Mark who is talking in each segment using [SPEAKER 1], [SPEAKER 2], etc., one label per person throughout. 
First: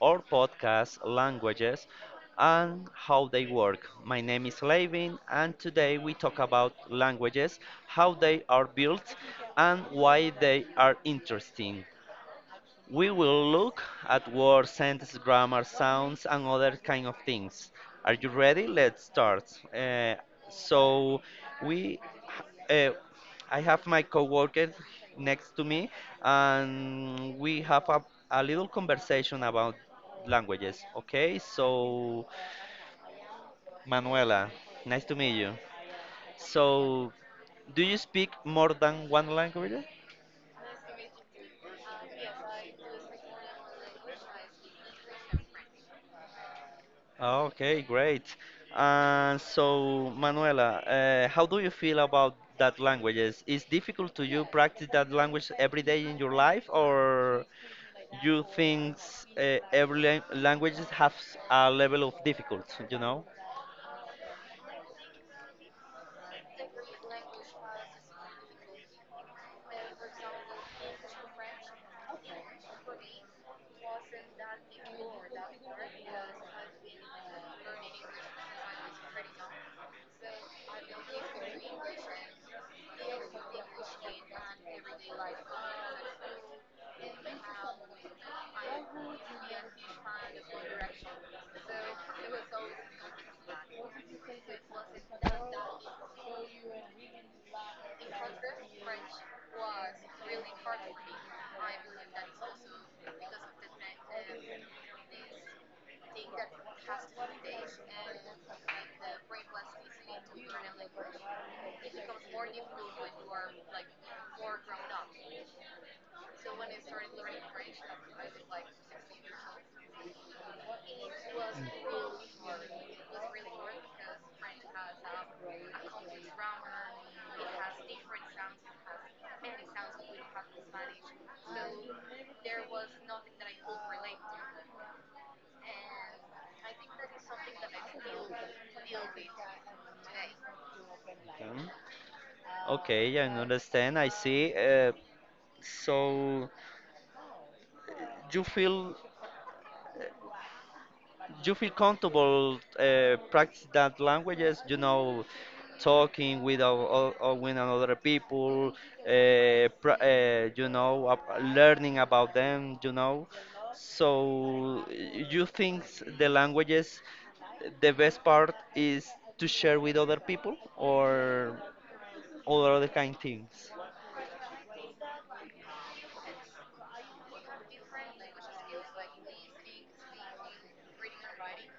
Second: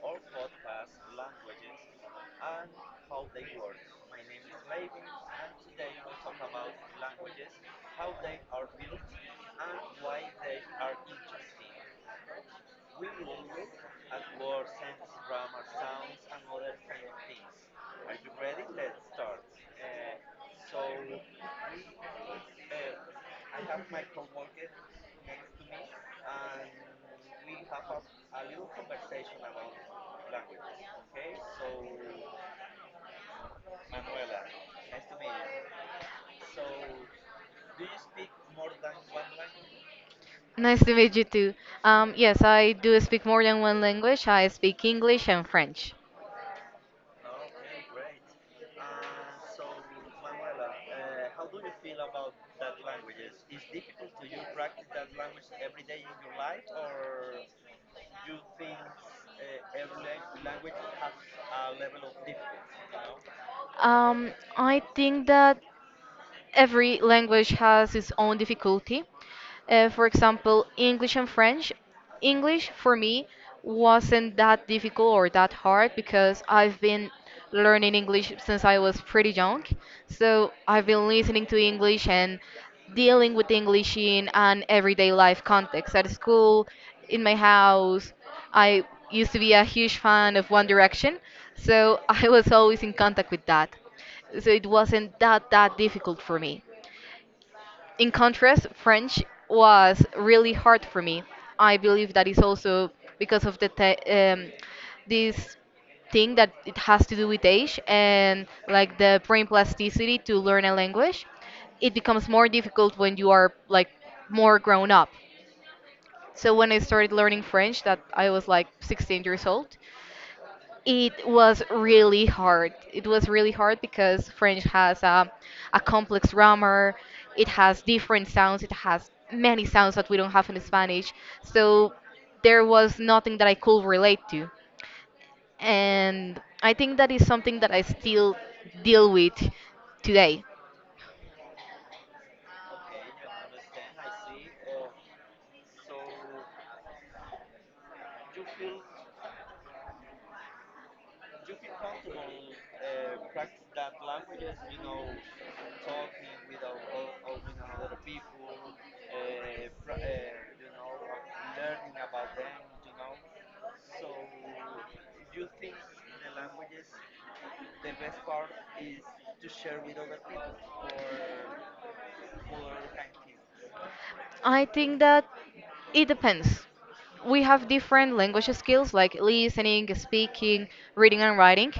[SPEAKER 1] our podcast Languages and How They Work. My name is Levin and today we talk about languages, how they are built and why they are interesting. We will look at words, sentence grammar, sounds, and other kind of things. Are you ready? Let's start. Uh, so we, uh, I have my coworker next to me, and we have a little conversation about languages. Okay, so Manuela, nice to meet you. So, do you speak more than one language?
[SPEAKER 2] Nice to meet you too. Yes, I do speak more than one language. I speak English and French.
[SPEAKER 1] Okay, great. And so, Manuela, how do you feel about that language? Is difficult to you practice that language every day in your life, or you think every language has a level of difficulty, you know?
[SPEAKER 2] Um, I think that every language has its own difficulty. For example, English and French. English for me wasn't that difficult or that hard because I've been learning English since I was pretty young. So I've been listening to English and dealing with English in an everyday life context at school, in my house. I used to be a huge fan of One Direction, so I was always in contact with that. So it wasn't that difficult for me. In contrast, French was really hard for me. I believe that is also because of this thing that it has to do with age and like the brain plasticity to learn a language. It becomes more difficult when you are like more grown up. So when I started learning French, that I was like 16 years old, it was really hard. It was really hard because French has a complex grammar. It has different sounds. It has many sounds that we don't have in Spanish. So there was nothing that I could relate to. And I think that is something that I still deal with today.
[SPEAKER 1] Okay, I understand. I see. So you feel you feel comfortable practice that languages, you know, talking with with another people, you know, learning about them, you know. So you think the languages, the best part is to share with other people or all other kind things?
[SPEAKER 2] I think that it depends. We have different language skills like listening, speaking, reading, and writing.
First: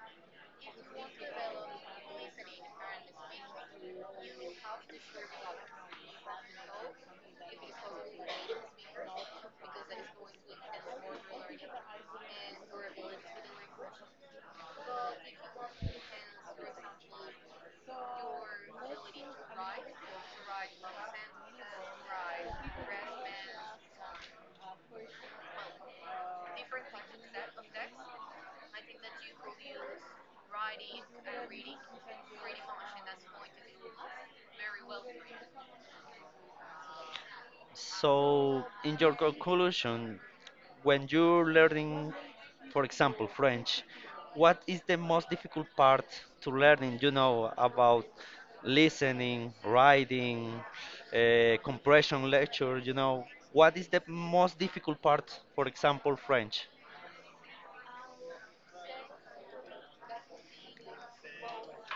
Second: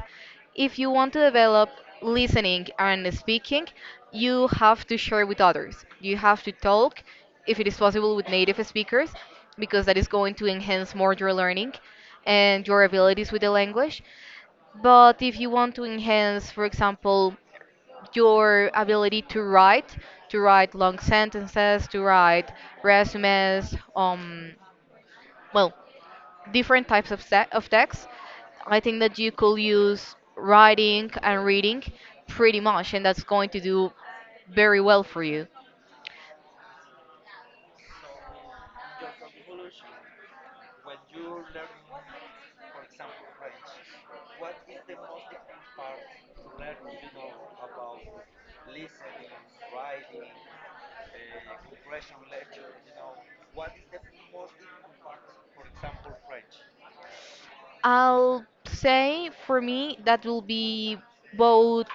[SPEAKER 2] If you want to develop listening and speaking, you have to share with others. You have to talk, if it is possible, with native speakers, because that is going to enhance more your learning and your abilities with the language. But if you want to enhance, for example, your ability to write long sentences, to write resumes, well, different types of text. I think that you could use writing and reading pretty much, and that's going to do very well for you.
[SPEAKER 1] So, in your conclusion, when you're learning, for example, French, what is the most difficult part to learning, you know, about listening, writing, compression lecture, you know, what is the most difficult part, for example, French?
[SPEAKER 2] I'll say for me that will be both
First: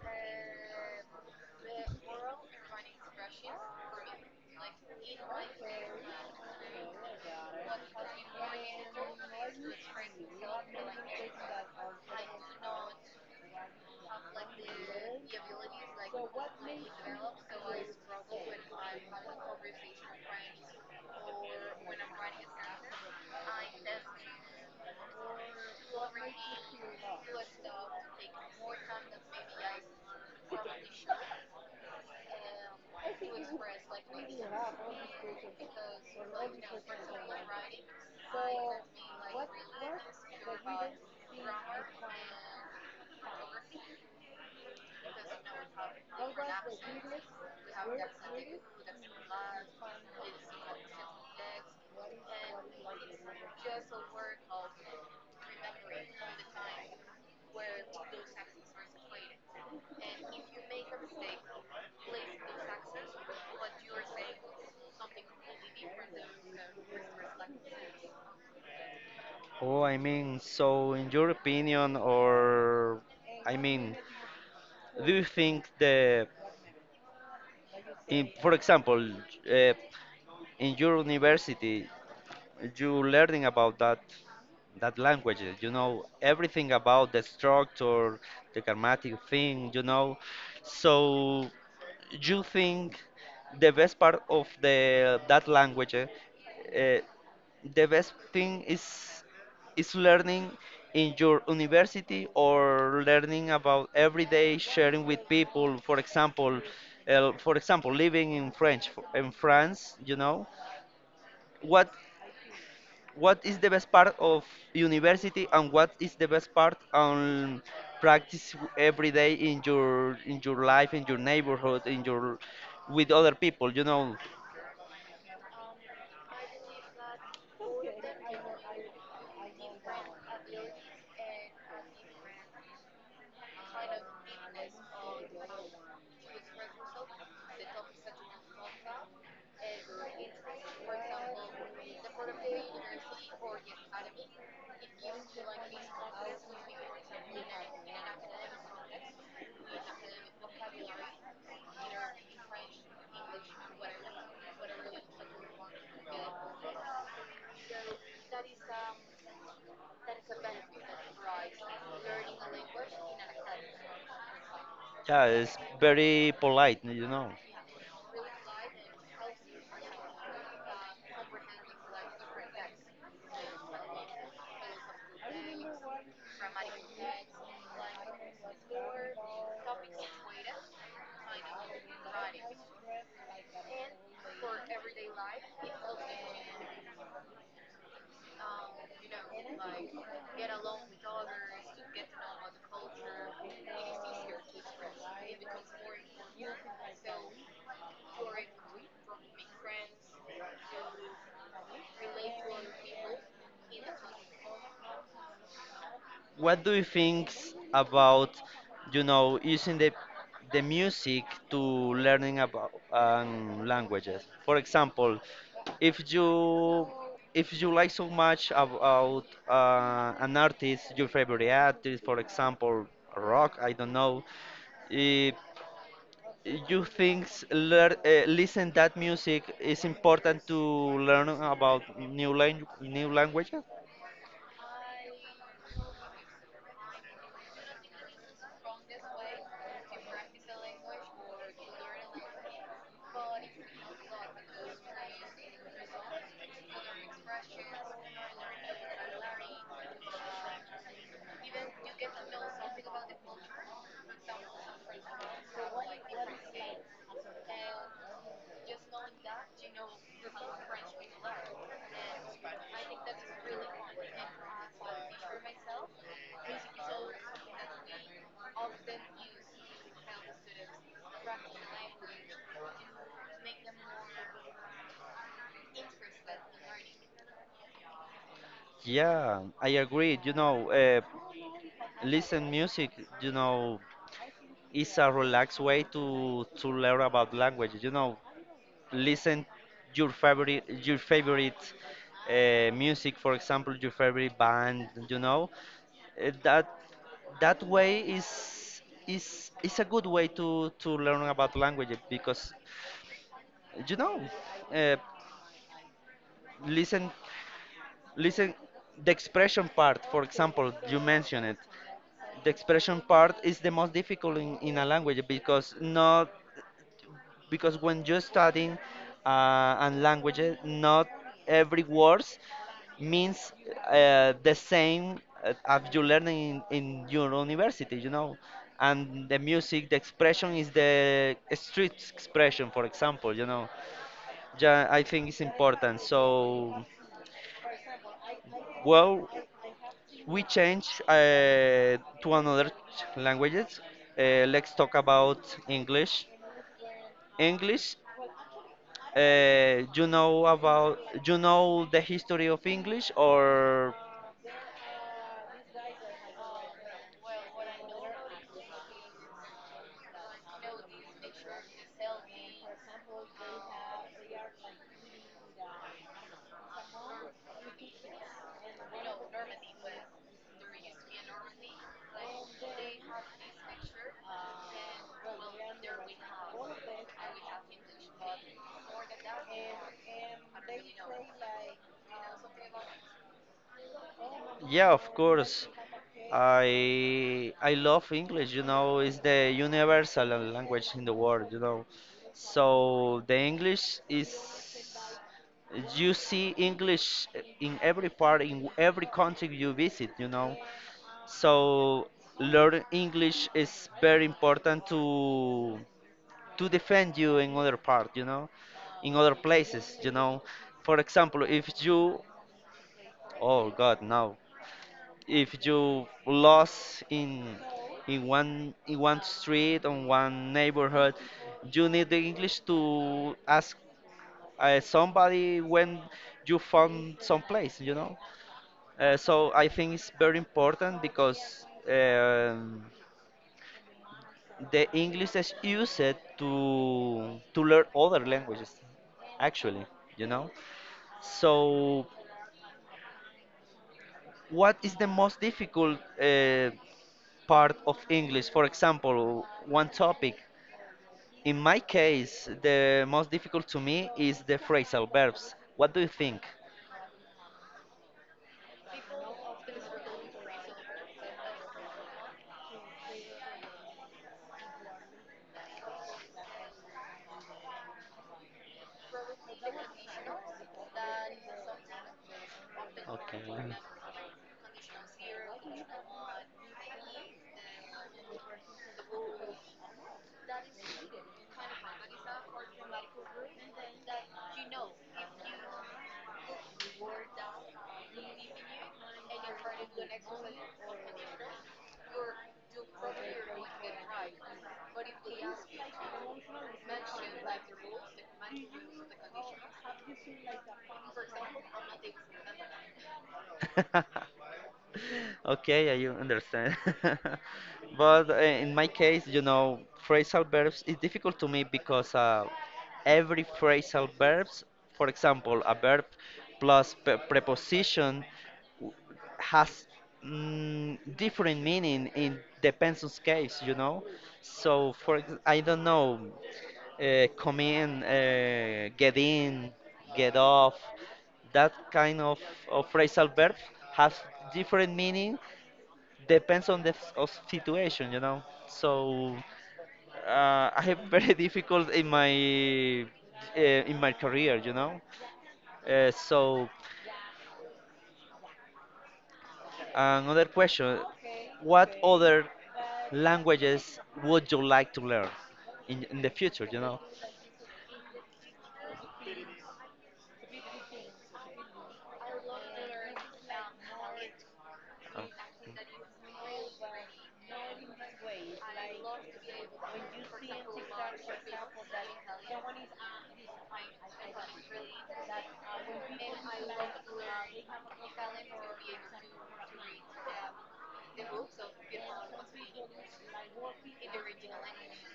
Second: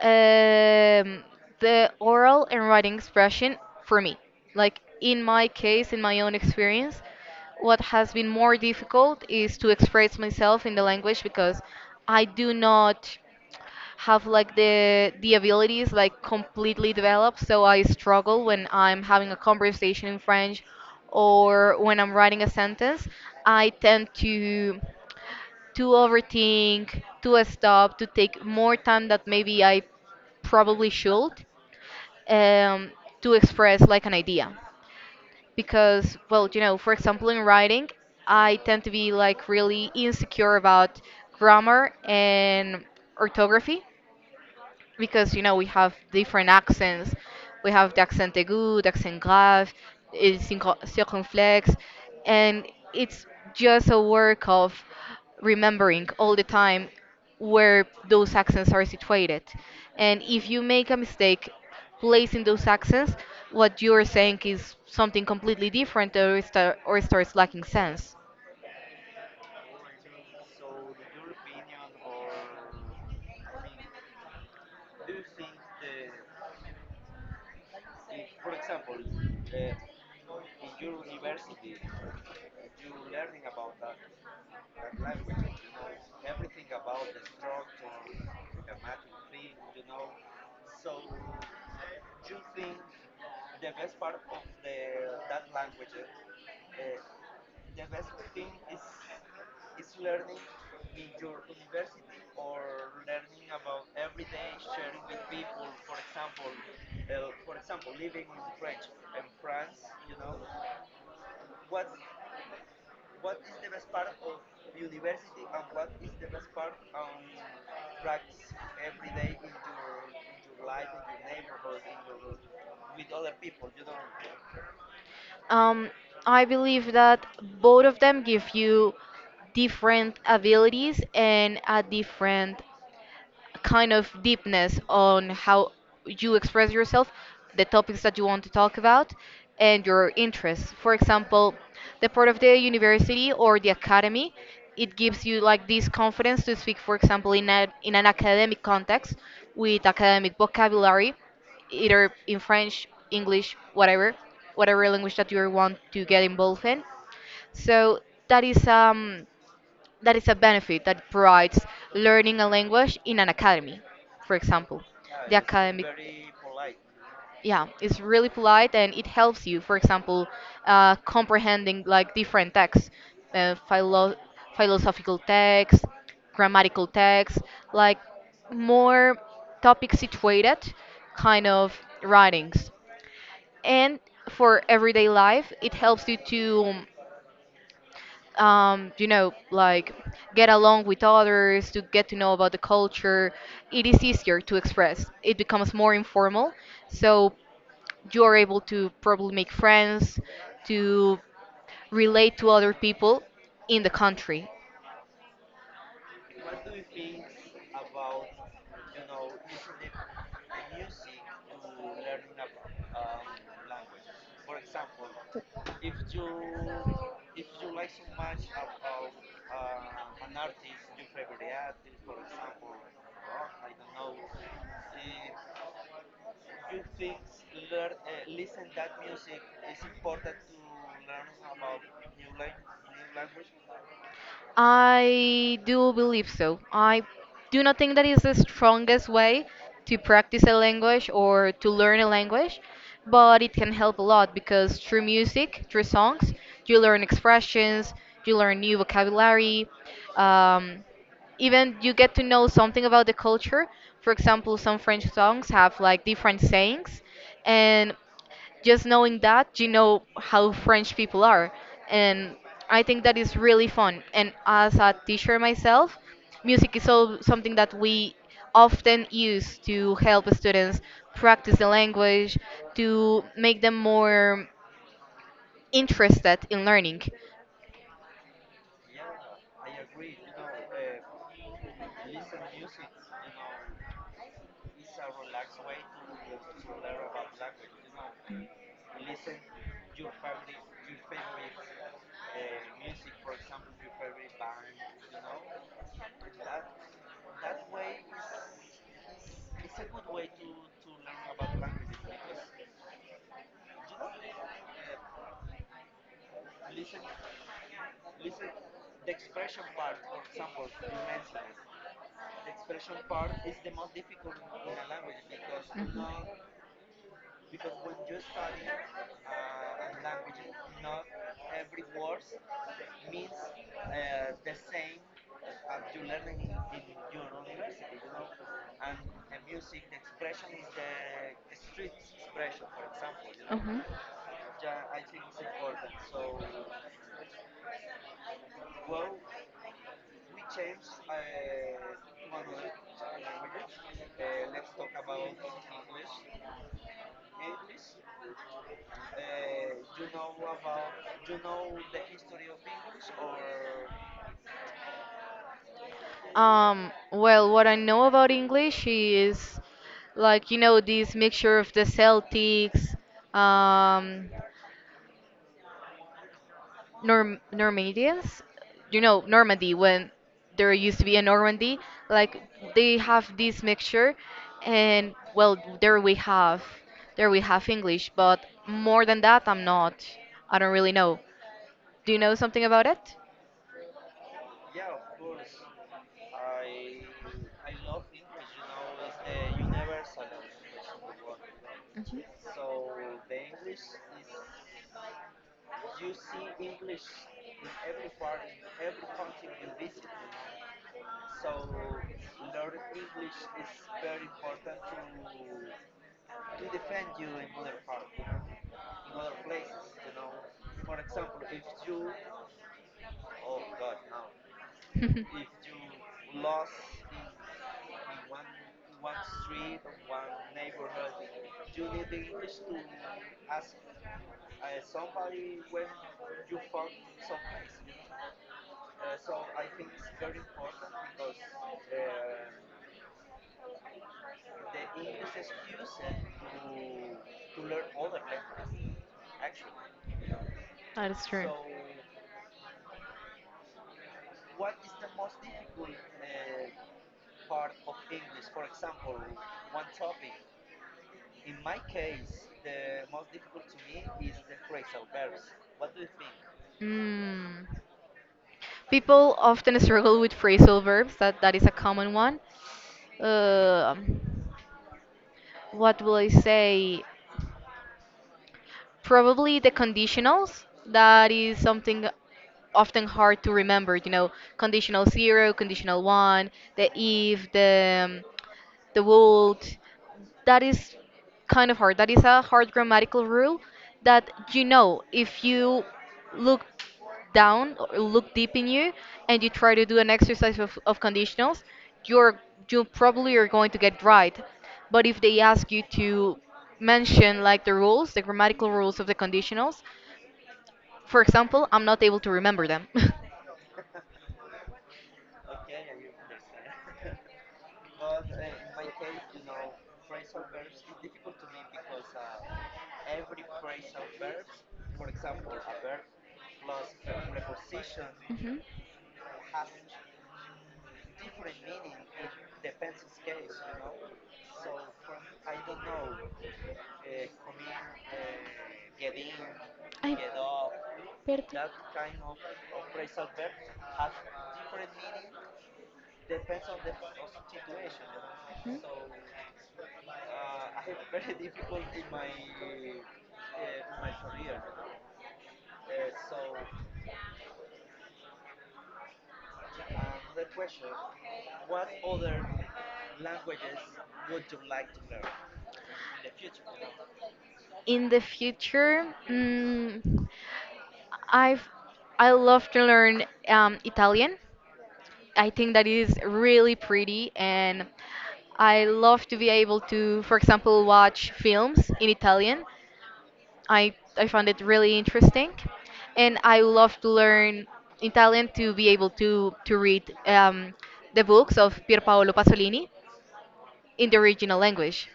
[SPEAKER 2] um, the oral and writing expression for me. Like in my case, in my own experience, what has been more difficult is to express myself in the language because I do not have like the abilities like completely developed. So I struggle when I'm having a conversation in French or when I'm writing a sentence. I tend to overthink, to stop, to take more time that maybe I probably should, um, to express like an idea. Because, well, for example, in writing, I tend to be like really insecure about grammar and orthography because we have different accents. We have the accent aigu, the accent grave, the circumflex, and it's just a work of remembering all the time where those accents are situated. And if you make a mistake placing those accents, what you're saying is something completely different or it starts lacking sense.
[SPEAKER 1] So in your opinion, or I mean, do you think in, for example, uh, in your university, you learning about that language, you know, everything about the structure, the grammatic thing, you know. So you think the best part of the that language, eh, the best thing is learning in your university, or learning about every day sharing with people? For example, for example, living in french in france, you know. what what is the best part of university, and what is the best part on practice every day in your life, in your neighborhood, in your with other people, you know?
[SPEAKER 2] Um, I believe that both of them give you different abilities and a different kind of deepness on how you express yourself, the topics that you want to talk about, and your interests. For example, the part of the university or the academy, it gives you like this confidence to speak, for example, in an academic context with academic vocabulary, either in French, English, whatever language that you want to get involved in. So that is um that is a benefit that provides learning a language in an academy, for example.
[SPEAKER 1] Yeah,
[SPEAKER 2] The
[SPEAKER 1] it's
[SPEAKER 2] academic,
[SPEAKER 1] very polite, you know.
[SPEAKER 2] yeah, it's really polite, and it helps you, for example, comprehending like different texts, uh, philo- philosophical texts, grammatical texts, like more topic situated kind of writings. And for everyday life, it helps you to, like, get along with others, to get to know about the culture. It is easier to express. It becomes more informal, so you are able to probably make friends, to relate to other people in the country.
[SPEAKER 1] What do you think about, you know, using the music to learning about languages? For example, if you if you like so much about an artist, your favorite artist, for example, rock, I don't know, eh, you think s- listen that music is important to learn about new languages?
[SPEAKER 2] I do believe so. I do not think that is the strongest way to practice a language or to learn a language, but it can help a lot because through music, through songs, you learn expressions, you learn new vocabulary, um, even you get to know something about the culture. For example, some French songs have like different sayings, and just knowing that, you know how French people are. And I think that is really fun. And as a teacher myself, music is so something that we often use to help students practice the language, to make them more interested in learning.
[SPEAKER 1] Yeah, I agree. You know, listen music, you know, is a relaxed way to learn about language, you know. Listen your favorite music, for example, your favorite band, you know. Uh, that that way is is a good way to learn about language because, you know, uh, listen listen the expression part, for example, you mentioned it. The expression part is the most difficult in a language because
[SPEAKER 2] Mhm.
[SPEAKER 1] not because when you're studying and languages, not every words means the same as you learn in your university, you know. And the music, the expression is the street expression, for example, you
[SPEAKER 2] Know.
[SPEAKER 1] know.
[SPEAKER 2] Mhm.
[SPEAKER 1] Yeah, I think it's important. So, well, we change to another languages. Let's talk about English. English, you know about, you know, the history of English, or?
[SPEAKER 2] Well, what I know about English is like, this mixture of the Celtics, um, Normandians, Normandy, when there used to be a Normandy, like they have this mixture, and, well, there we have English. But more than that, I'm not. I don't really know. Do you know something about it?
[SPEAKER 1] Yeah, of course. I love English, you know, it's the universal language in the world, you know. So the English is, you see English in every part, in every country you visit, you know. So learn English is very important to defend you in other part, you know, in other places, you know. For example, if you, oh God, no,
[SPEAKER 2] Mhm.
[SPEAKER 1] if you lost in in one street, on one neighborhood, you need the english to ask somebody when you found some place, you know. So I think it's very important because the english is used to learn other languages, actually, you know.
[SPEAKER 2] That is true.
[SPEAKER 1] So what is the most difficult part of English? For example, one topic. In my case, the most difficult to me is the phrasal verbs. What do you think?
[SPEAKER 2] Mm. People often struggle with phrasal verbs. That is a common one. Um what will I say? Probably the conditionals. That is something often
[SPEAKER 1] Okay.
[SPEAKER 2] hard to remember. You know, conditional zero, conditional one, the if, the would. That is kind of hard. That is a hard grammatical rule that, you know, if you look down or look deep in you and you try to do an exercise of conditionals, you're you probably are going to get right. But if they ask you to mention like the rules, the grammatical rules of the conditionals, for example, I'm not able to remember them.
[SPEAKER 1] Okay, I understand. But in my case, you know, phrasal verbs is difficult to me because, every phrasal verbs, for example, a verb plus preposition
[SPEAKER 2] Mhm.
[SPEAKER 1] w- has different meaning in depends on case, you know. So I don't know, come in, get in, get off. That kind of phrasal verb has different meaning, depends on the s- of situation, you know. So I have very difficult in my career, you know. So another question: What other languages would you like to learn in the future? You know.
[SPEAKER 2] In the future, I've I love to learn Italian.
[SPEAKER 1] Um,
[SPEAKER 2] I think that is really pretty, and I love to be able to, for example, watch films in Italian. I found it really interesting, and I love to learn Italian to be able to read, the books of Pierpaolo Pasolini in the original language.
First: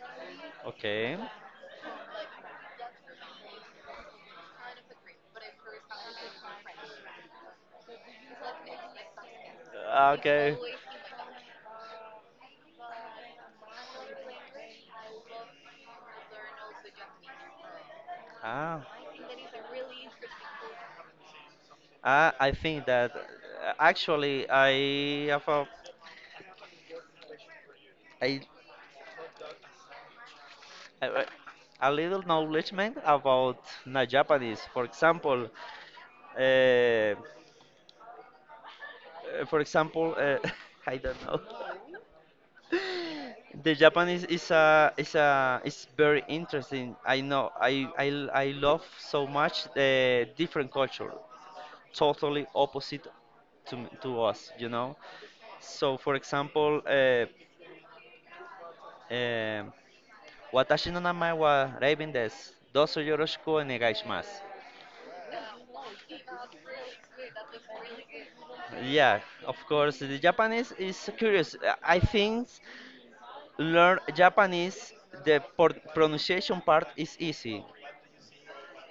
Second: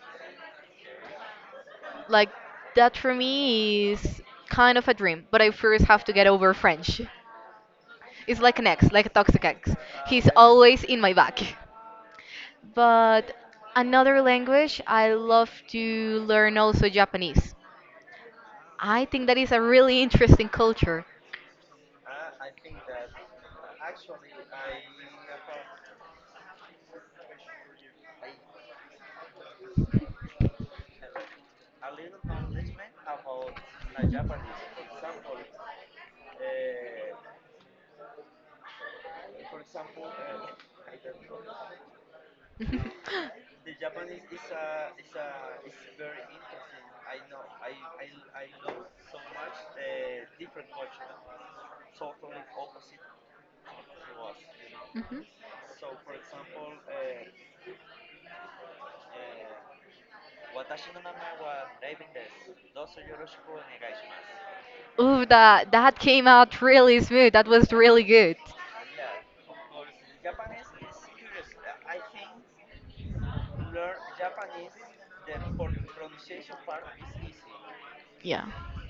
[SPEAKER 1] Okay.
[SPEAKER 2] Like that for me is kind of a dream, but I first have to get over French. It's like an ex, like a toxic ex. He's
[SPEAKER 1] Okay.
[SPEAKER 2] always in my back. But another language, I love to learn also Japanese.
[SPEAKER 1] Ah,
[SPEAKER 2] I think that is a really interesting culture.
[SPEAKER 1] I think that actually I have a, I, I- a little knowledgement about na Japanese. Uh, uh, for example, I don't know. The Japanese is a is a is very interesting. I know I love so much the different culture, totally opposite to to us, you know.
[SPEAKER 2] Mhm.
[SPEAKER 1] So, for example, um, Watashi no namae wa Raven desu. Doso yoroshiku onegai shimasu.
[SPEAKER 2] Ooh, that came out really smooth. That was really good.
[SPEAKER 1] Yeah, of course, the Japanese is curious. I think learn Japanese, the pronunciation part is easy.
[SPEAKER 2] Yeah.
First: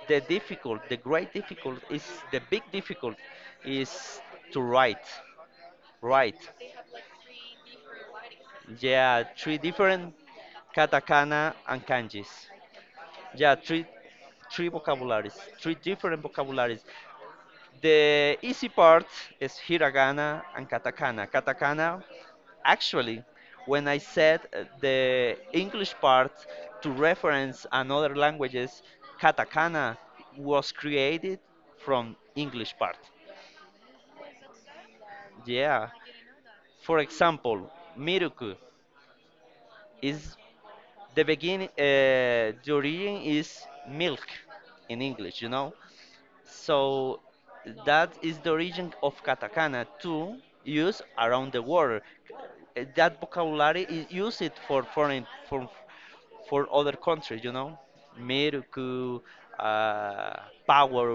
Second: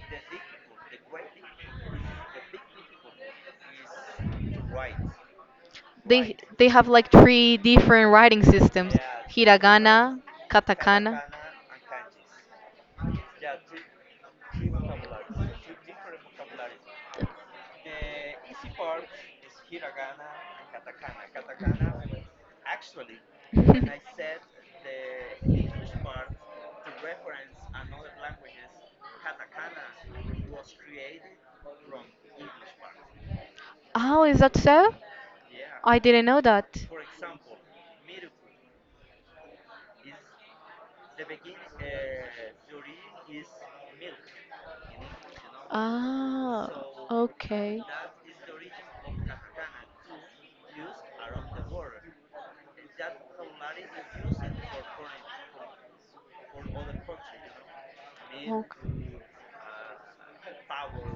[SPEAKER 1] The difficult, the great difficult is the big difficult is to write.
[SPEAKER 2] They
[SPEAKER 1] Write.
[SPEAKER 2] they have like three different writing systems.
[SPEAKER 1] Yeah, three different
[SPEAKER 2] Hiragana, katakana.
[SPEAKER 1] katakana and kanjis. Yeah, three vocabularies, three different vocabularies. The easy part is hiragana and katakana. Katakana, actually, when I said the English part to reference another languages, katakana was created from English part.
[SPEAKER 2] Oh, is that so?
[SPEAKER 1] Yeah.
[SPEAKER 2] I didn't know that.
[SPEAKER 1] For example, miruku is the beginning. The origin is milk in English. You know,
[SPEAKER 2] Ah,
[SPEAKER 1] so
[SPEAKER 2] okay.
[SPEAKER 1] that is the origin of katakana to use around the world. That vocabulary is used it for foreign for other countries, you know.
[SPEAKER 2] Okay.
[SPEAKER 1] Miruku, uh, Power,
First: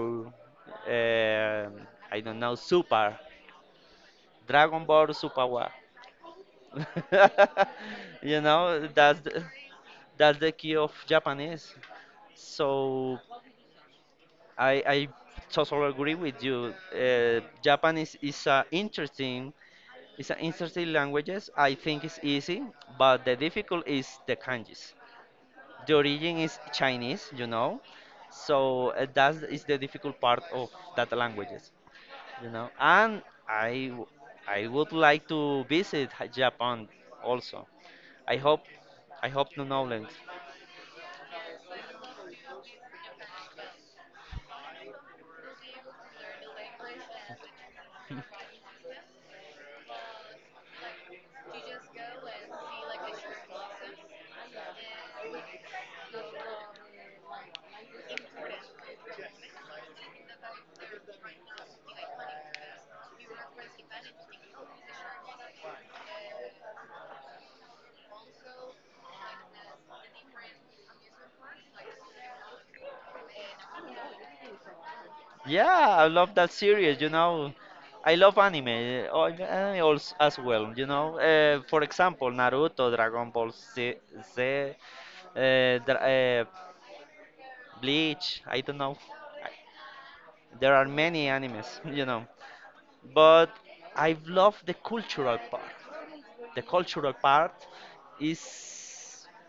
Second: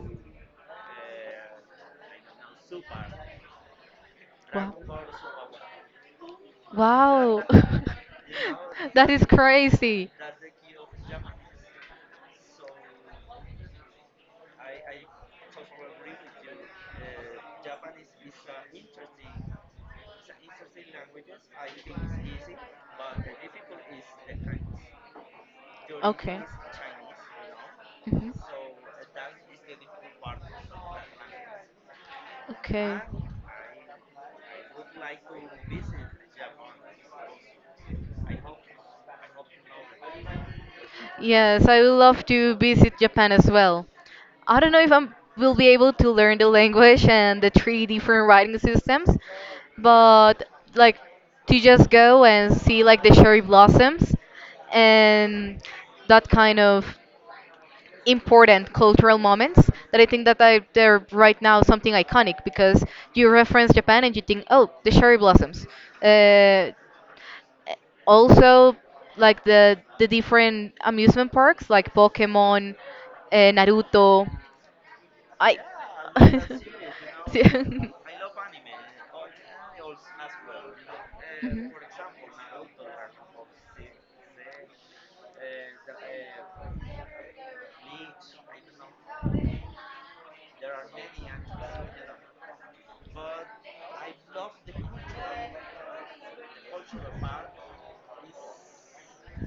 [SPEAKER 1] um I don't know, Super, Dragon
[SPEAKER 2] Wow.
[SPEAKER 1] Ball Super Wa.
[SPEAKER 2] Wow.
[SPEAKER 1] You know,
[SPEAKER 2] That is crazy.
[SPEAKER 1] that's the key of Japanese. So I totally agree with you. Japanese is a interesting, it's an interesting languages. I think it's easy, but the difficult is the kanjis. The origin
[SPEAKER 2] Okay.
[SPEAKER 1] is Chinese, you know,
[SPEAKER 2] Mhm.
[SPEAKER 1] so that is the difficult part of that languages, you know.
[SPEAKER 2] Okay.
[SPEAKER 1] And I, w- I would like to visit Japan also. I hope, I hope to Netherlands.
[SPEAKER 2] Yes, I would love to visit Japan as well. I don't know if I will be able to learn the language and the three different writing systems, but like, to just go and see like the cherry blossoms and that kind of important cultural moments that I think they're right now something iconic, because you reference Japan and you think, oh, the cherry blossoms. Uh, also, like the different amusement parks like Pokemon, Naruto. I
[SPEAKER 1] Yeah, I love that series, you
[SPEAKER 2] See-
[SPEAKER 1] know. I love anime, anime as well, you know.
[SPEAKER 2] Mhm.
[SPEAKER 1] For example, Naruto, Dragon Ball Z, Z Dra Bleach, I don't know. There are many animes, you know. But I love the cultural part. The cultural part is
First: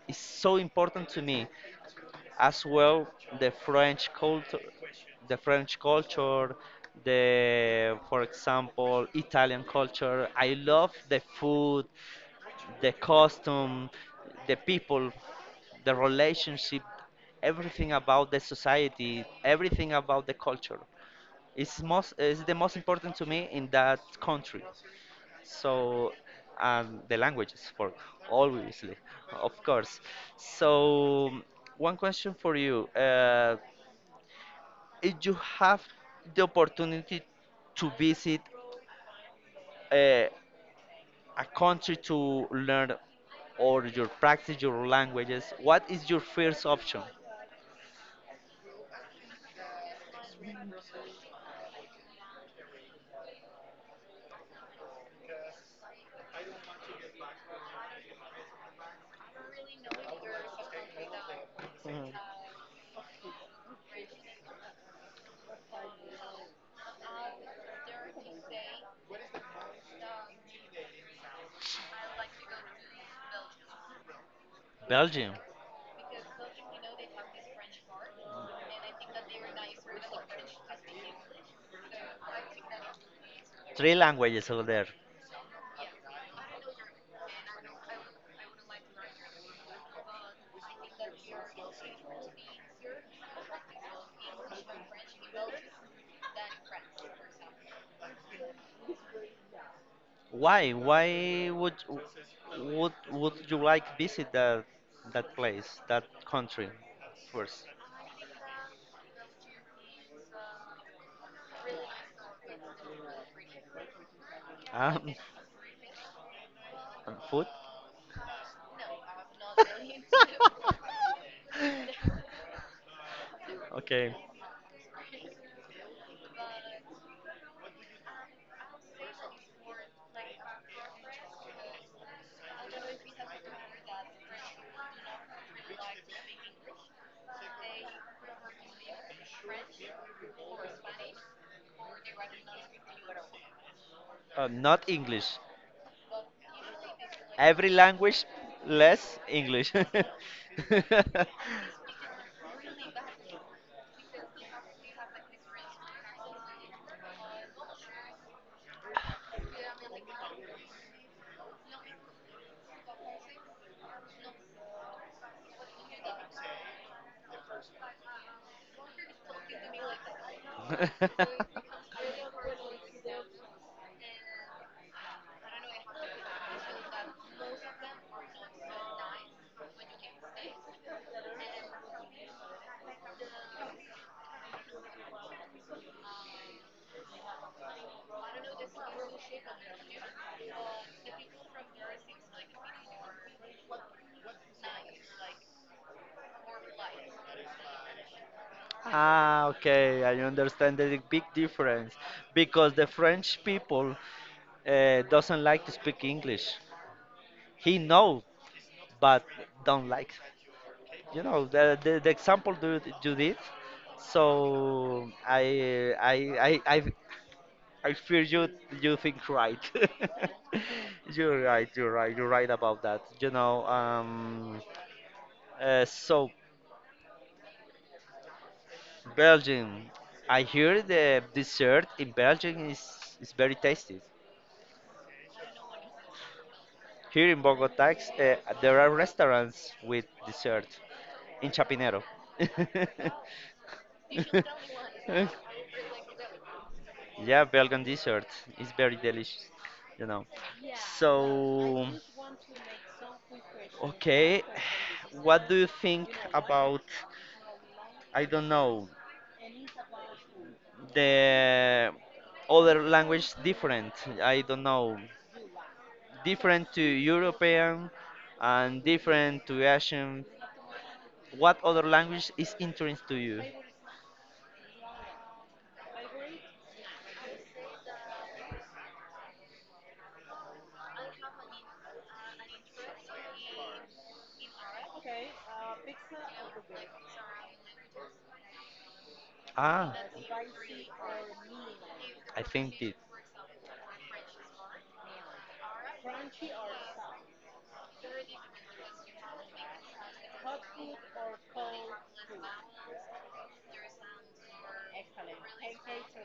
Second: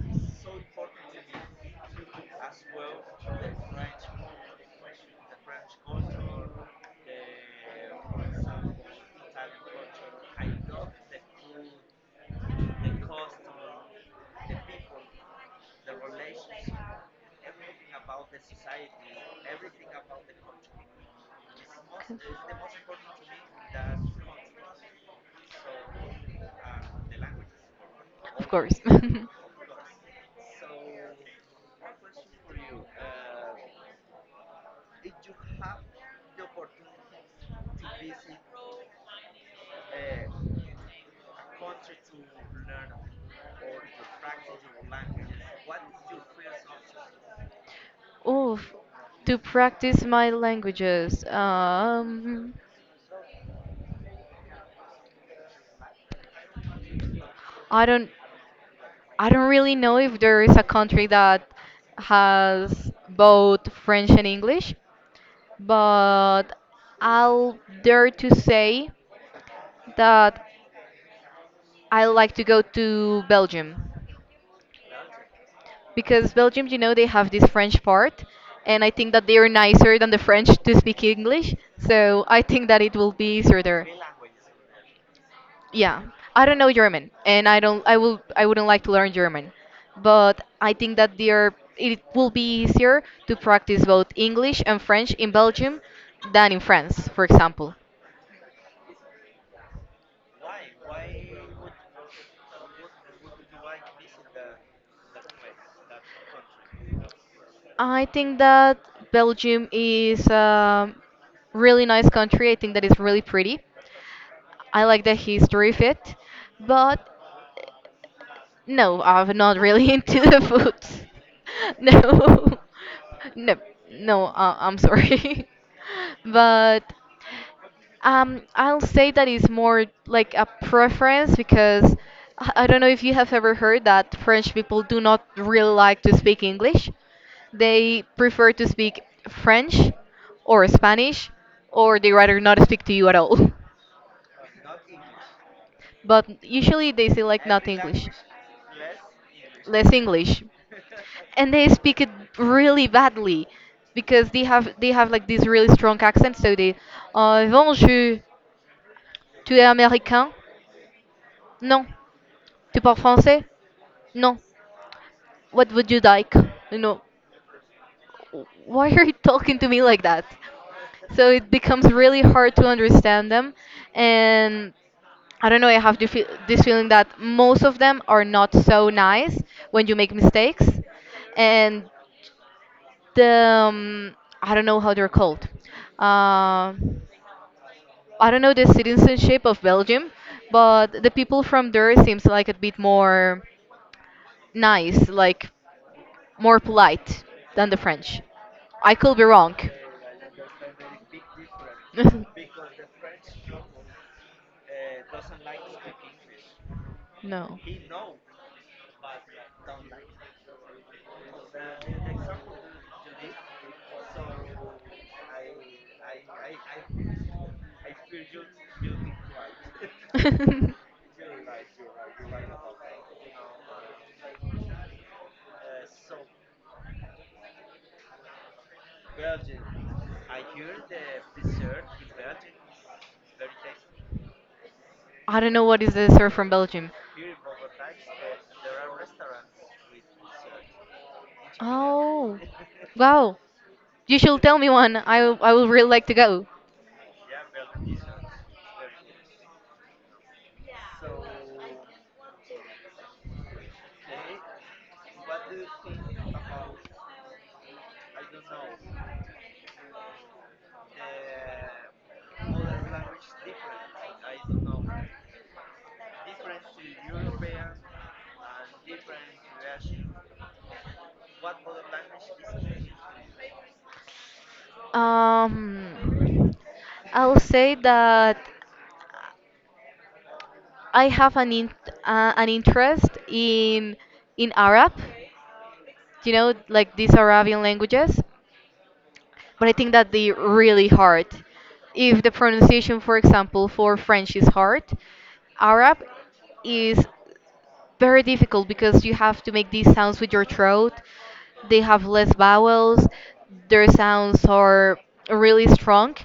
[SPEAKER 1] is so important to me, as well the French culture, the French culture, the for example Italian culture. I love the food, the costume, the people, the relationship, everything about the society, everything about the culture. It's most is the most important to me in that country. So, and the languages for,
[SPEAKER 2] Of course.
[SPEAKER 1] obviously, of course. So, one question for you. If you have the opportunity to visit a, a country to learn or your practice your languages, what is your first option?
[SPEAKER 2] Oh, to practice my languages. I don't, I don't really know if there is a country that has both French and English, but I'll dare to say that I like to go to Belgium,
[SPEAKER 1] Belgium.
[SPEAKER 2] because Belgium, they have this French part, and I think that they are nicer than the French to speak English, so I think that it will be easier there.
[SPEAKER 1] Three languages over there.
[SPEAKER 2] Yeah, I don't know German, and I don't. I will. I wouldn't like to learn German, but I think that there it will be easier to practice both English and French in Belgium than in France, for example.
[SPEAKER 1] Why? Why would would you like visit that place, that country first?
[SPEAKER 2] I think that Belgium is a really nice country. I think that it's really pretty. I like
[SPEAKER 1] Um,
[SPEAKER 2] the history of it, but
[SPEAKER 1] on food?
[SPEAKER 2] no, I'm not really into the foods. No, no,
[SPEAKER 1] Okay.
[SPEAKER 2] no. I'm sorry, but I'll say that it's more like a preference, because I don't know if you have ever heard that French people do not really like to speak English. They prefer to speak French or Spanish, or they rather not speak to you at all.
[SPEAKER 1] Not English.
[SPEAKER 2] But usually they say, like, not
[SPEAKER 1] Every
[SPEAKER 2] English,
[SPEAKER 1] language less English.
[SPEAKER 2] less English. And they speak it really badly because they have like this really strong accent. So they, bon, je, tu es américain? Non. Tu parles français? No. What would you like? You know, why are you talking to me like that? So it becomes really hard to understand them, and I don't know. I have this feeling that most of them are not so nice when you make mistakes, and the I don't know how they're called. Uh, I don't know the citizenship of Belgium, but the people from there seems like a bit more nice, like more polite than the French. I could be
[SPEAKER 1] Ah,
[SPEAKER 2] wrong.
[SPEAKER 1] okay, I understand the big difference because the French people doesn't like to speak English.
[SPEAKER 2] No.
[SPEAKER 1] He know, but don't like. You know the example you, you did. So I fear you, you think right. You're right, you're right, you're right about that. You know. So Belgium. I hear the dessert in Belgium is very tasty.
[SPEAKER 2] I don't know what is the dessert from Belgium.
[SPEAKER 1] Here in Bogota, uh, there are restaurants with dessert in Chapinero.
[SPEAKER 2] Oh, wow. You should tell me one. I would really like to go.
[SPEAKER 1] Yeah, Belgian dessert is very delicious, you know. So, okay, what do you think about, I don't know, the other language different, I don't know, different to European and different to Asian? What other language is interesting to you?
[SPEAKER 2] Um, I'll say that I have an interest in Arab. You know, like these Arabian languages. But I think
[SPEAKER 1] Ah,
[SPEAKER 2] that they really hard. If the
[SPEAKER 1] I think it.
[SPEAKER 2] pronunciation, for example, for French is hard, Arab is very difficult because you have to make these sounds with your throat. They have less vowels. Their sounds are really strong.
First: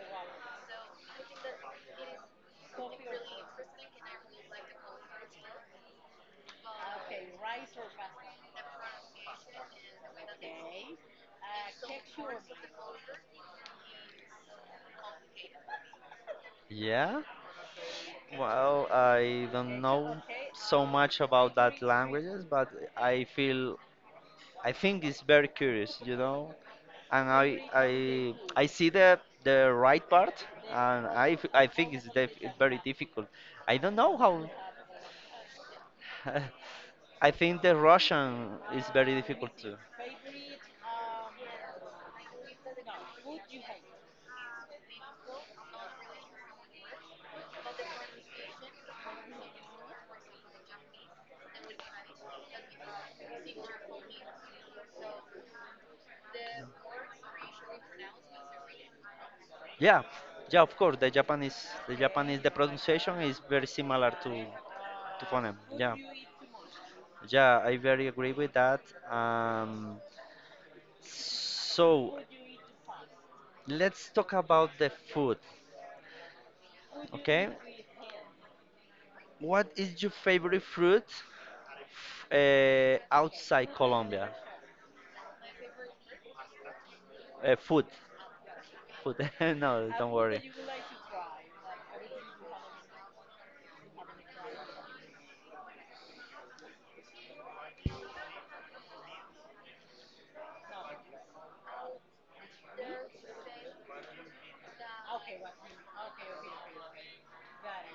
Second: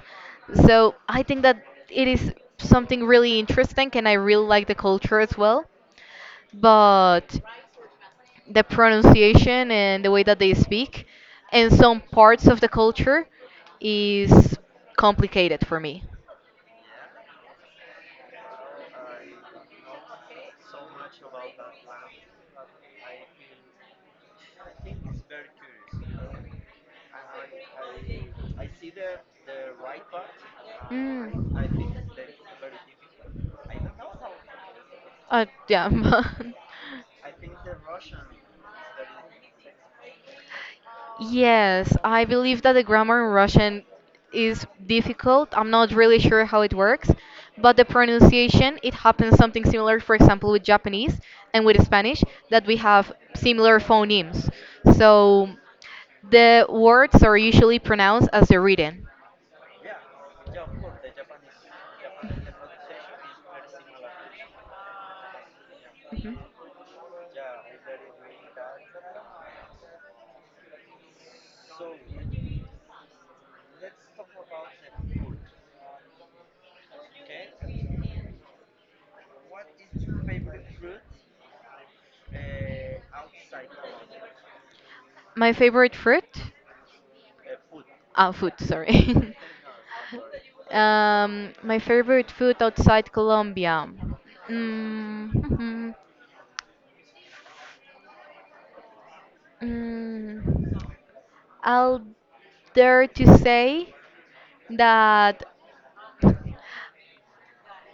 [SPEAKER 2] So I think that it is something really interesting, and I really like the culture as well. But the pronunciation and the way that they speak and some parts of the culture is complicated for me.
[SPEAKER 1] Yeah? Well, I don't know so much about that languages, but I feel I think it's very curious, you know. And I see the right part, and
[SPEAKER 2] Mm.
[SPEAKER 1] I think it's def it's very difficult. I don't know how.
[SPEAKER 2] Yeah.
[SPEAKER 1] I think the Russian is very difficult too.
[SPEAKER 2] Yes, I believe that the grammar in Russian is difficult. I'm not really sure how it works, but the pronunciation, it happens something similar, for example, with Japanese and with Spanish, that we have similar phonemes. So the words are usually pronounced as they're written.
[SPEAKER 1] Yeah, yeah, of course. The Japanese the pronunciation is very similar to phoneme. Yeah,
[SPEAKER 2] Mhm.
[SPEAKER 1] yeah, I very agree with that. Um, So let's talk about the food. Okay, what is your favorite fruit outside Colombia?
[SPEAKER 2] My favorite fruit?
[SPEAKER 1] Food,
[SPEAKER 2] Ah, food,
[SPEAKER 1] food.
[SPEAKER 2] sorry.
[SPEAKER 1] No, don't worry.
[SPEAKER 2] My favorite food outside Colombia. Mm, mhm, mm, I'll dare to say that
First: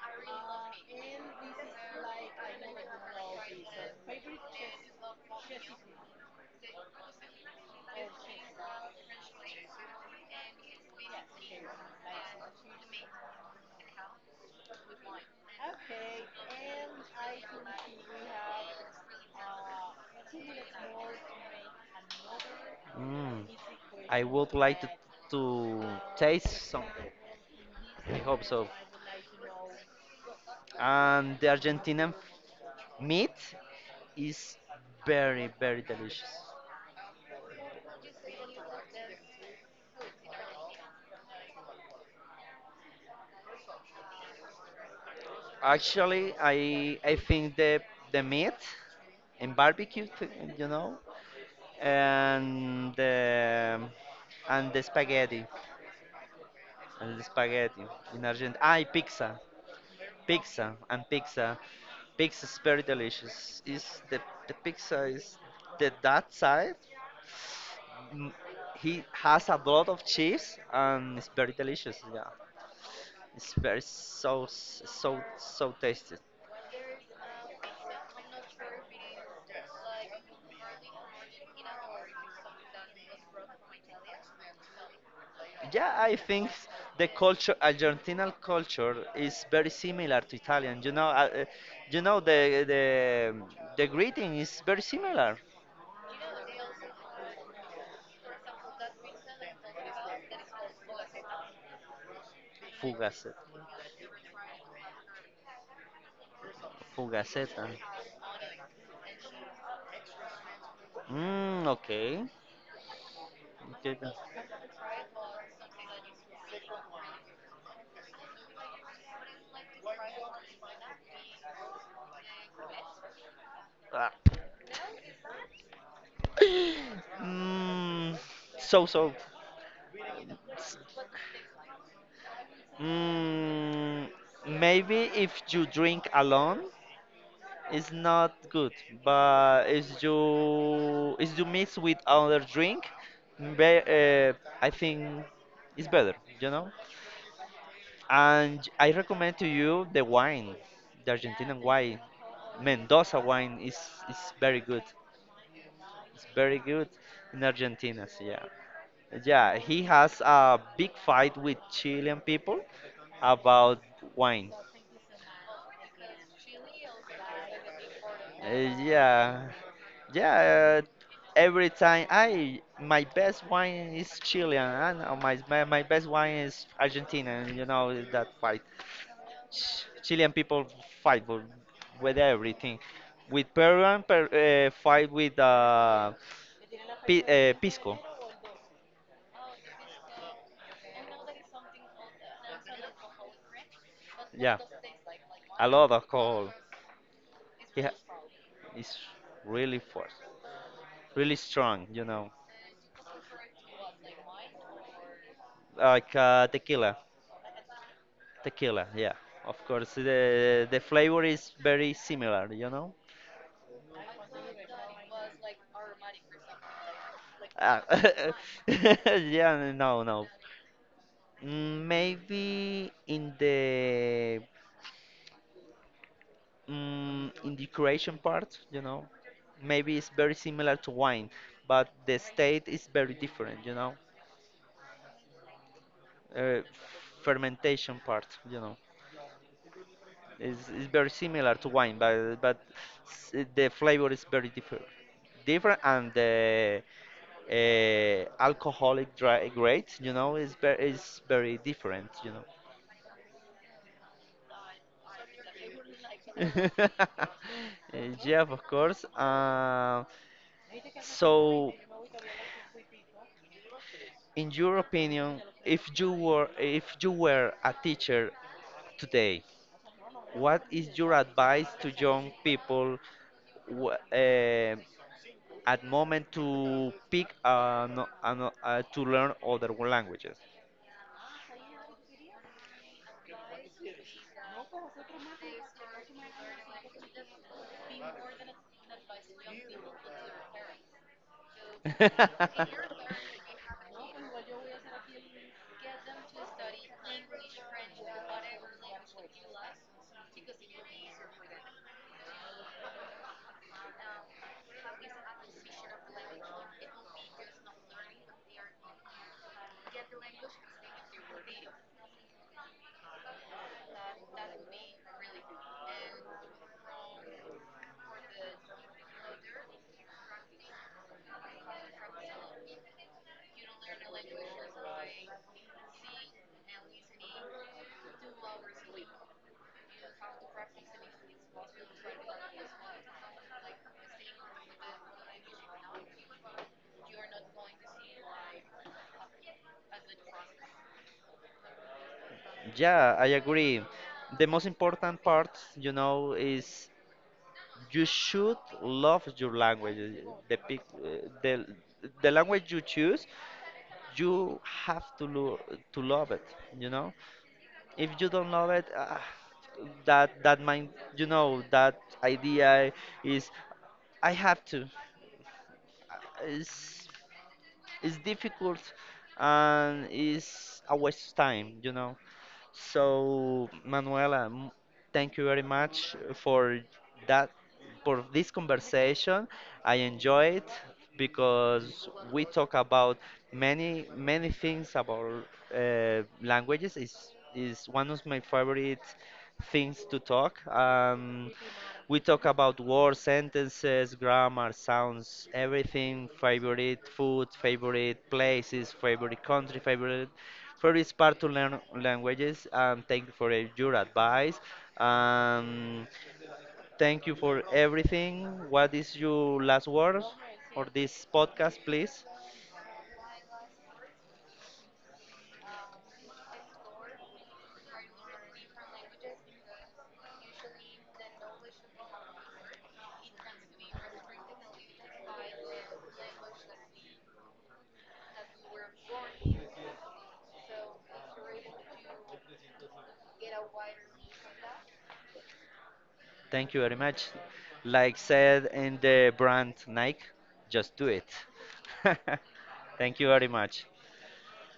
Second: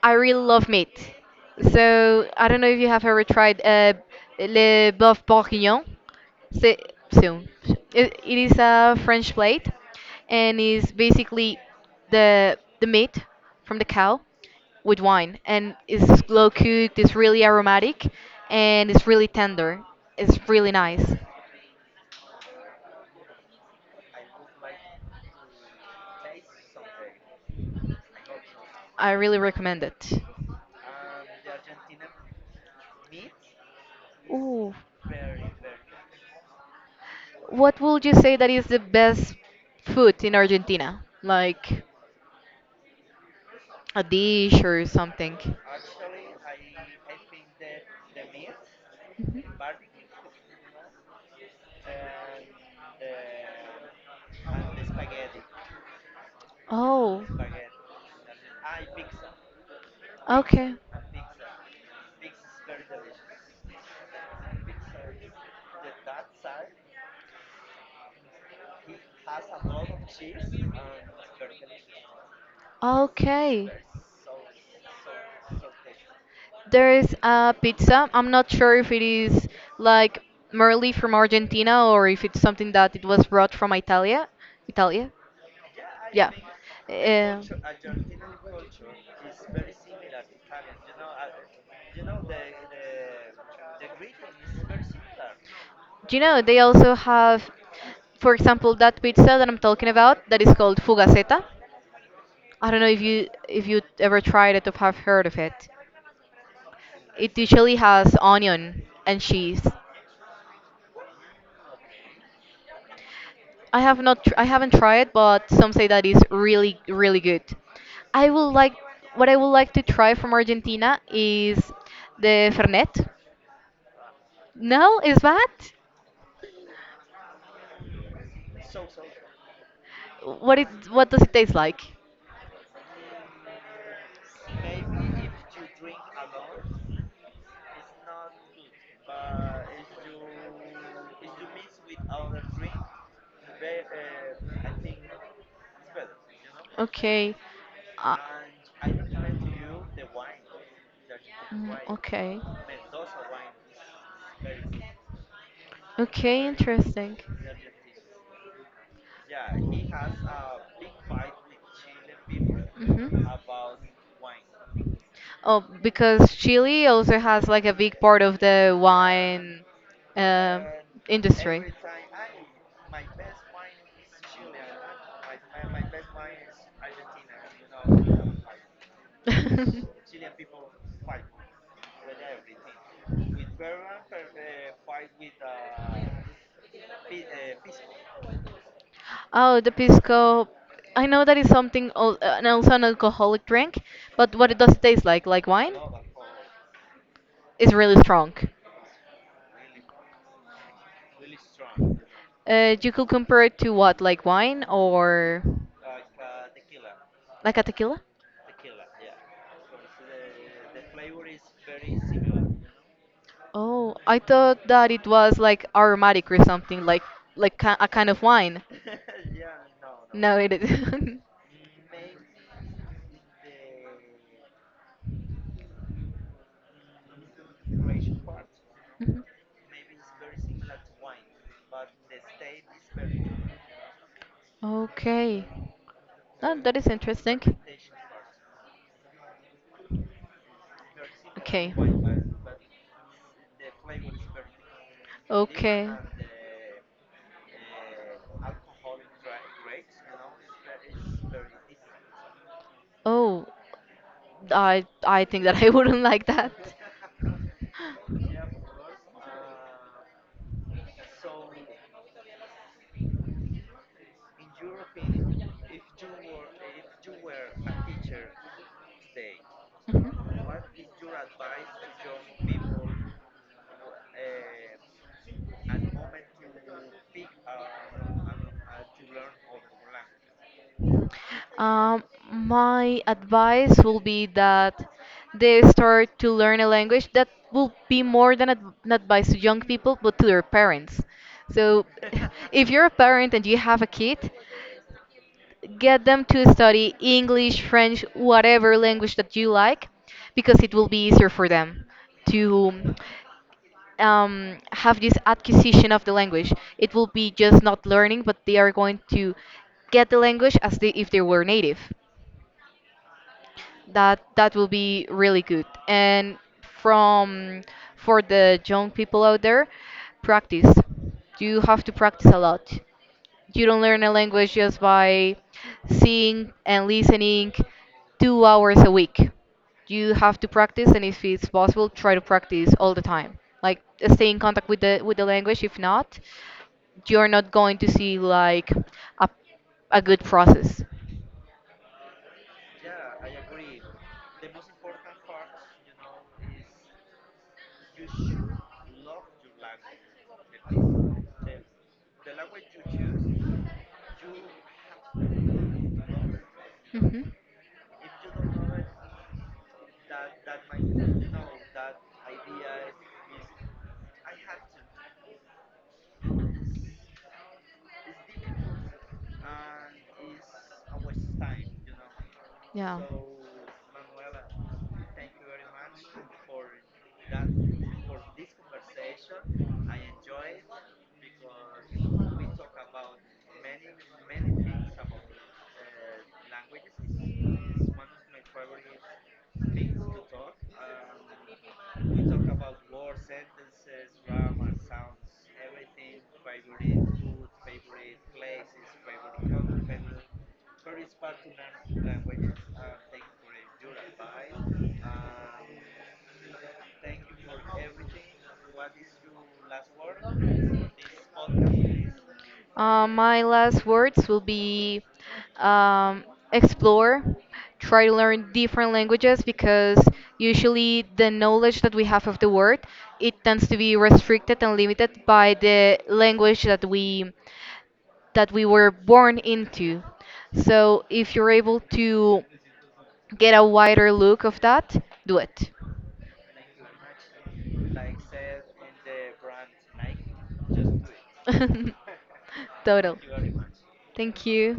[SPEAKER 2] I really love meat. So I don't know if you have ever tried le bœuf bourguignon. So, so, it is a French plate, and is basically the meat from the cow with wine, and it's slow cooked. It's really aromatic, and it's really tender. It's really nice.
[SPEAKER 1] Mm, I would like to taste some. I hope so.
[SPEAKER 2] I really recommend it.
[SPEAKER 1] And the Argentinian meat is
[SPEAKER 2] Ooh,
[SPEAKER 1] very, very delicious.
[SPEAKER 2] what would you say that is the best food in Argentina? Like a dish or something. Mhm.
[SPEAKER 1] Actually, I think the meat and barbecue, you know, and the spaghetti and
[SPEAKER 2] Oh.
[SPEAKER 1] the spaghetti in Argentina. I pizza, pizza
[SPEAKER 2] Okay.
[SPEAKER 1] and pizza. Pizza is very delicious. Is the the pizza is that side. mm, He has a lot of cheese and it's very delicious. Yeah, it's
[SPEAKER 2] Okay.
[SPEAKER 1] very so so tasty.
[SPEAKER 2] There is a pizza. I'm not sure if it is like merely from Argentina or if it's something that it was brought from Italia. Italia?
[SPEAKER 1] Yeah, I
[SPEAKER 2] Yeah.
[SPEAKER 1] think the
[SPEAKER 2] Uh,
[SPEAKER 1] culture, Argentinian culture, is very similar to Italian. You know the greeting is very similar.
[SPEAKER 2] do you know they also have, for example, that pizza that I'm talking about that is called fugaceta? I don't know if you
[SPEAKER 1] Fugaceta.
[SPEAKER 2] if you ever tried it or have heard of it. It
[SPEAKER 1] Fugaceta.
[SPEAKER 2] usually has onion and cheese.
[SPEAKER 1] Mm, okay.
[SPEAKER 2] I haven't tried, but some say that is really really good. I would like What I would like to try from Argentina is the Fernet.
[SPEAKER 1] Ah.
[SPEAKER 2] No, is that?
[SPEAKER 1] Mm, so so.
[SPEAKER 2] What does it taste like?
[SPEAKER 1] Mm, maybe if you drink alone, it's not good, but if you mix with other drink, be, uh, I think it's better, you know.
[SPEAKER 2] Okay. Uh,
[SPEAKER 1] And I recommend to you the wine, the Argentinian
[SPEAKER 2] mm,
[SPEAKER 1] wine,
[SPEAKER 2] okay.
[SPEAKER 1] Mendoza wine is very good. It's
[SPEAKER 2] Okay,
[SPEAKER 1] very good
[SPEAKER 2] interesting.
[SPEAKER 1] in Argentina. So yeah, yeah. He has a big fight with Chilean people
[SPEAKER 2] Hmm.
[SPEAKER 1] about wine.
[SPEAKER 2] Oh, because Chile also has like a big part of
[SPEAKER 1] Uh,
[SPEAKER 2] the
[SPEAKER 1] yeah,
[SPEAKER 2] wine um
[SPEAKER 1] Yeah, uh, every
[SPEAKER 2] industry.
[SPEAKER 1] time I my best wine is Chilean, and my best wine is Argentina. You know that fight. Ch- Chilean people fight with everything. With Peruan fight with pisco.
[SPEAKER 2] Oh, the pisco. I know that is something, and also an alcoholic drink, but what
[SPEAKER 1] Yeah,
[SPEAKER 2] it does taste like
[SPEAKER 1] a
[SPEAKER 2] wine,
[SPEAKER 1] lot of alcohol.
[SPEAKER 2] is
[SPEAKER 1] Yeah,
[SPEAKER 2] really strong.
[SPEAKER 1] it's really force, really strong. You know,
[SPEAKER 2] You could compare it to what, like wine or
[SPEAKER 1] like tequila.
[SPEAKER 2] like a tequila?
[SPEAKER 1] Tequila. Yeah, of course the flavor is very similar. You know.
[SPEAKER 2] Oh, I thought that it was like aromatic or something, like
[SPEAKER 1] Ah,
[SPEAKER 2] a kind of wine.
[SPEAKER 1] yeah, no, no.
[SPEAKER 2] No, it isn't.
[SPEAKER 1] Mm, maybe in the in the creation part, you know,
[SPEAKER 2] Mhm.
[SPEAKER 1] maybe it's very similar to wine, but the state is very different, you know.
[SPEAKER 2] Okay. Oh,
[SPEAKER 1] Uh,
[SPEAKER 2] that is interesting.
[SPEAKER 1] fermentation part, you know, is very similar to
[SPEAKER 2] Okay.
[SPEAKER 1] wine, but the flavor is very different,
[SPEAKER 2] Okay.
[SPEAKER 1] and the alcoholic dry grade, you know, is very different, you know.
[SPEAKER 2] Oh, I think that I wouldn't like that.
[SPEAKER 1] Yeah, of course. So, in your opinion, if you were a teacher today, what is your advice to young people wh- eh, at moment to pick an, no- to learn other languages?
[SPEAKER 2] Mhm. Um, my advice will be that they start to learn a language that will be more than an advice to young people, but to their parents. So, if you're a parent and you have a kid, get them to study English, French, whatever language that you like, because it will be easier for them to have this acquisition of the language. It will be just not learning, but they are going to get the language as they, if they were native. That will be really good. And from for the young people out there, practice. You have to practice a lot. You don't learn a language just by seeing and listening 2 hours a week. You have to practice, and if it's possible, try to practice all the time. Like stay in contact with the language. If not, you're not going to see like a a good process.
[SPEAKER 1] Yeah, I agree. The most important part, you know, is you should love your language. The language you choose, you have to lo to love it, you know?
[SPEAKER 2] Hmm.
[SPEAKER 1] If you don't know it ah, that mind, you know, that idea is I have to Uh, it's, it's difficult and it's a waste of time, you know. So, Manuela, thank you very much for that, for this conversation. I enjoy it because we talk about many, many things about languages. Is one of my favorite things to talk. We talk about word sentences, grammar, sounds, everything, favorite food, favorite places, favorite country, favorite part to learn languages. And thank you for your advice. Um, thank you for everything. What is your last word for this podcast, please?
[SPEAKER 2] My last words will be um, explore, try to learn different languages because usually the knowledge that we have of the world it tends to be restricted and limited by the language that we were born into. So if you're able to get a wider look of that, do it.
[SPEAKER 1] Thank you very much. Like said in the brand Nike, just do it.
[SPEAKER 2] Total.
[SPEAKER 1] Thank you very much.
[SPEAKER 2] Thank you.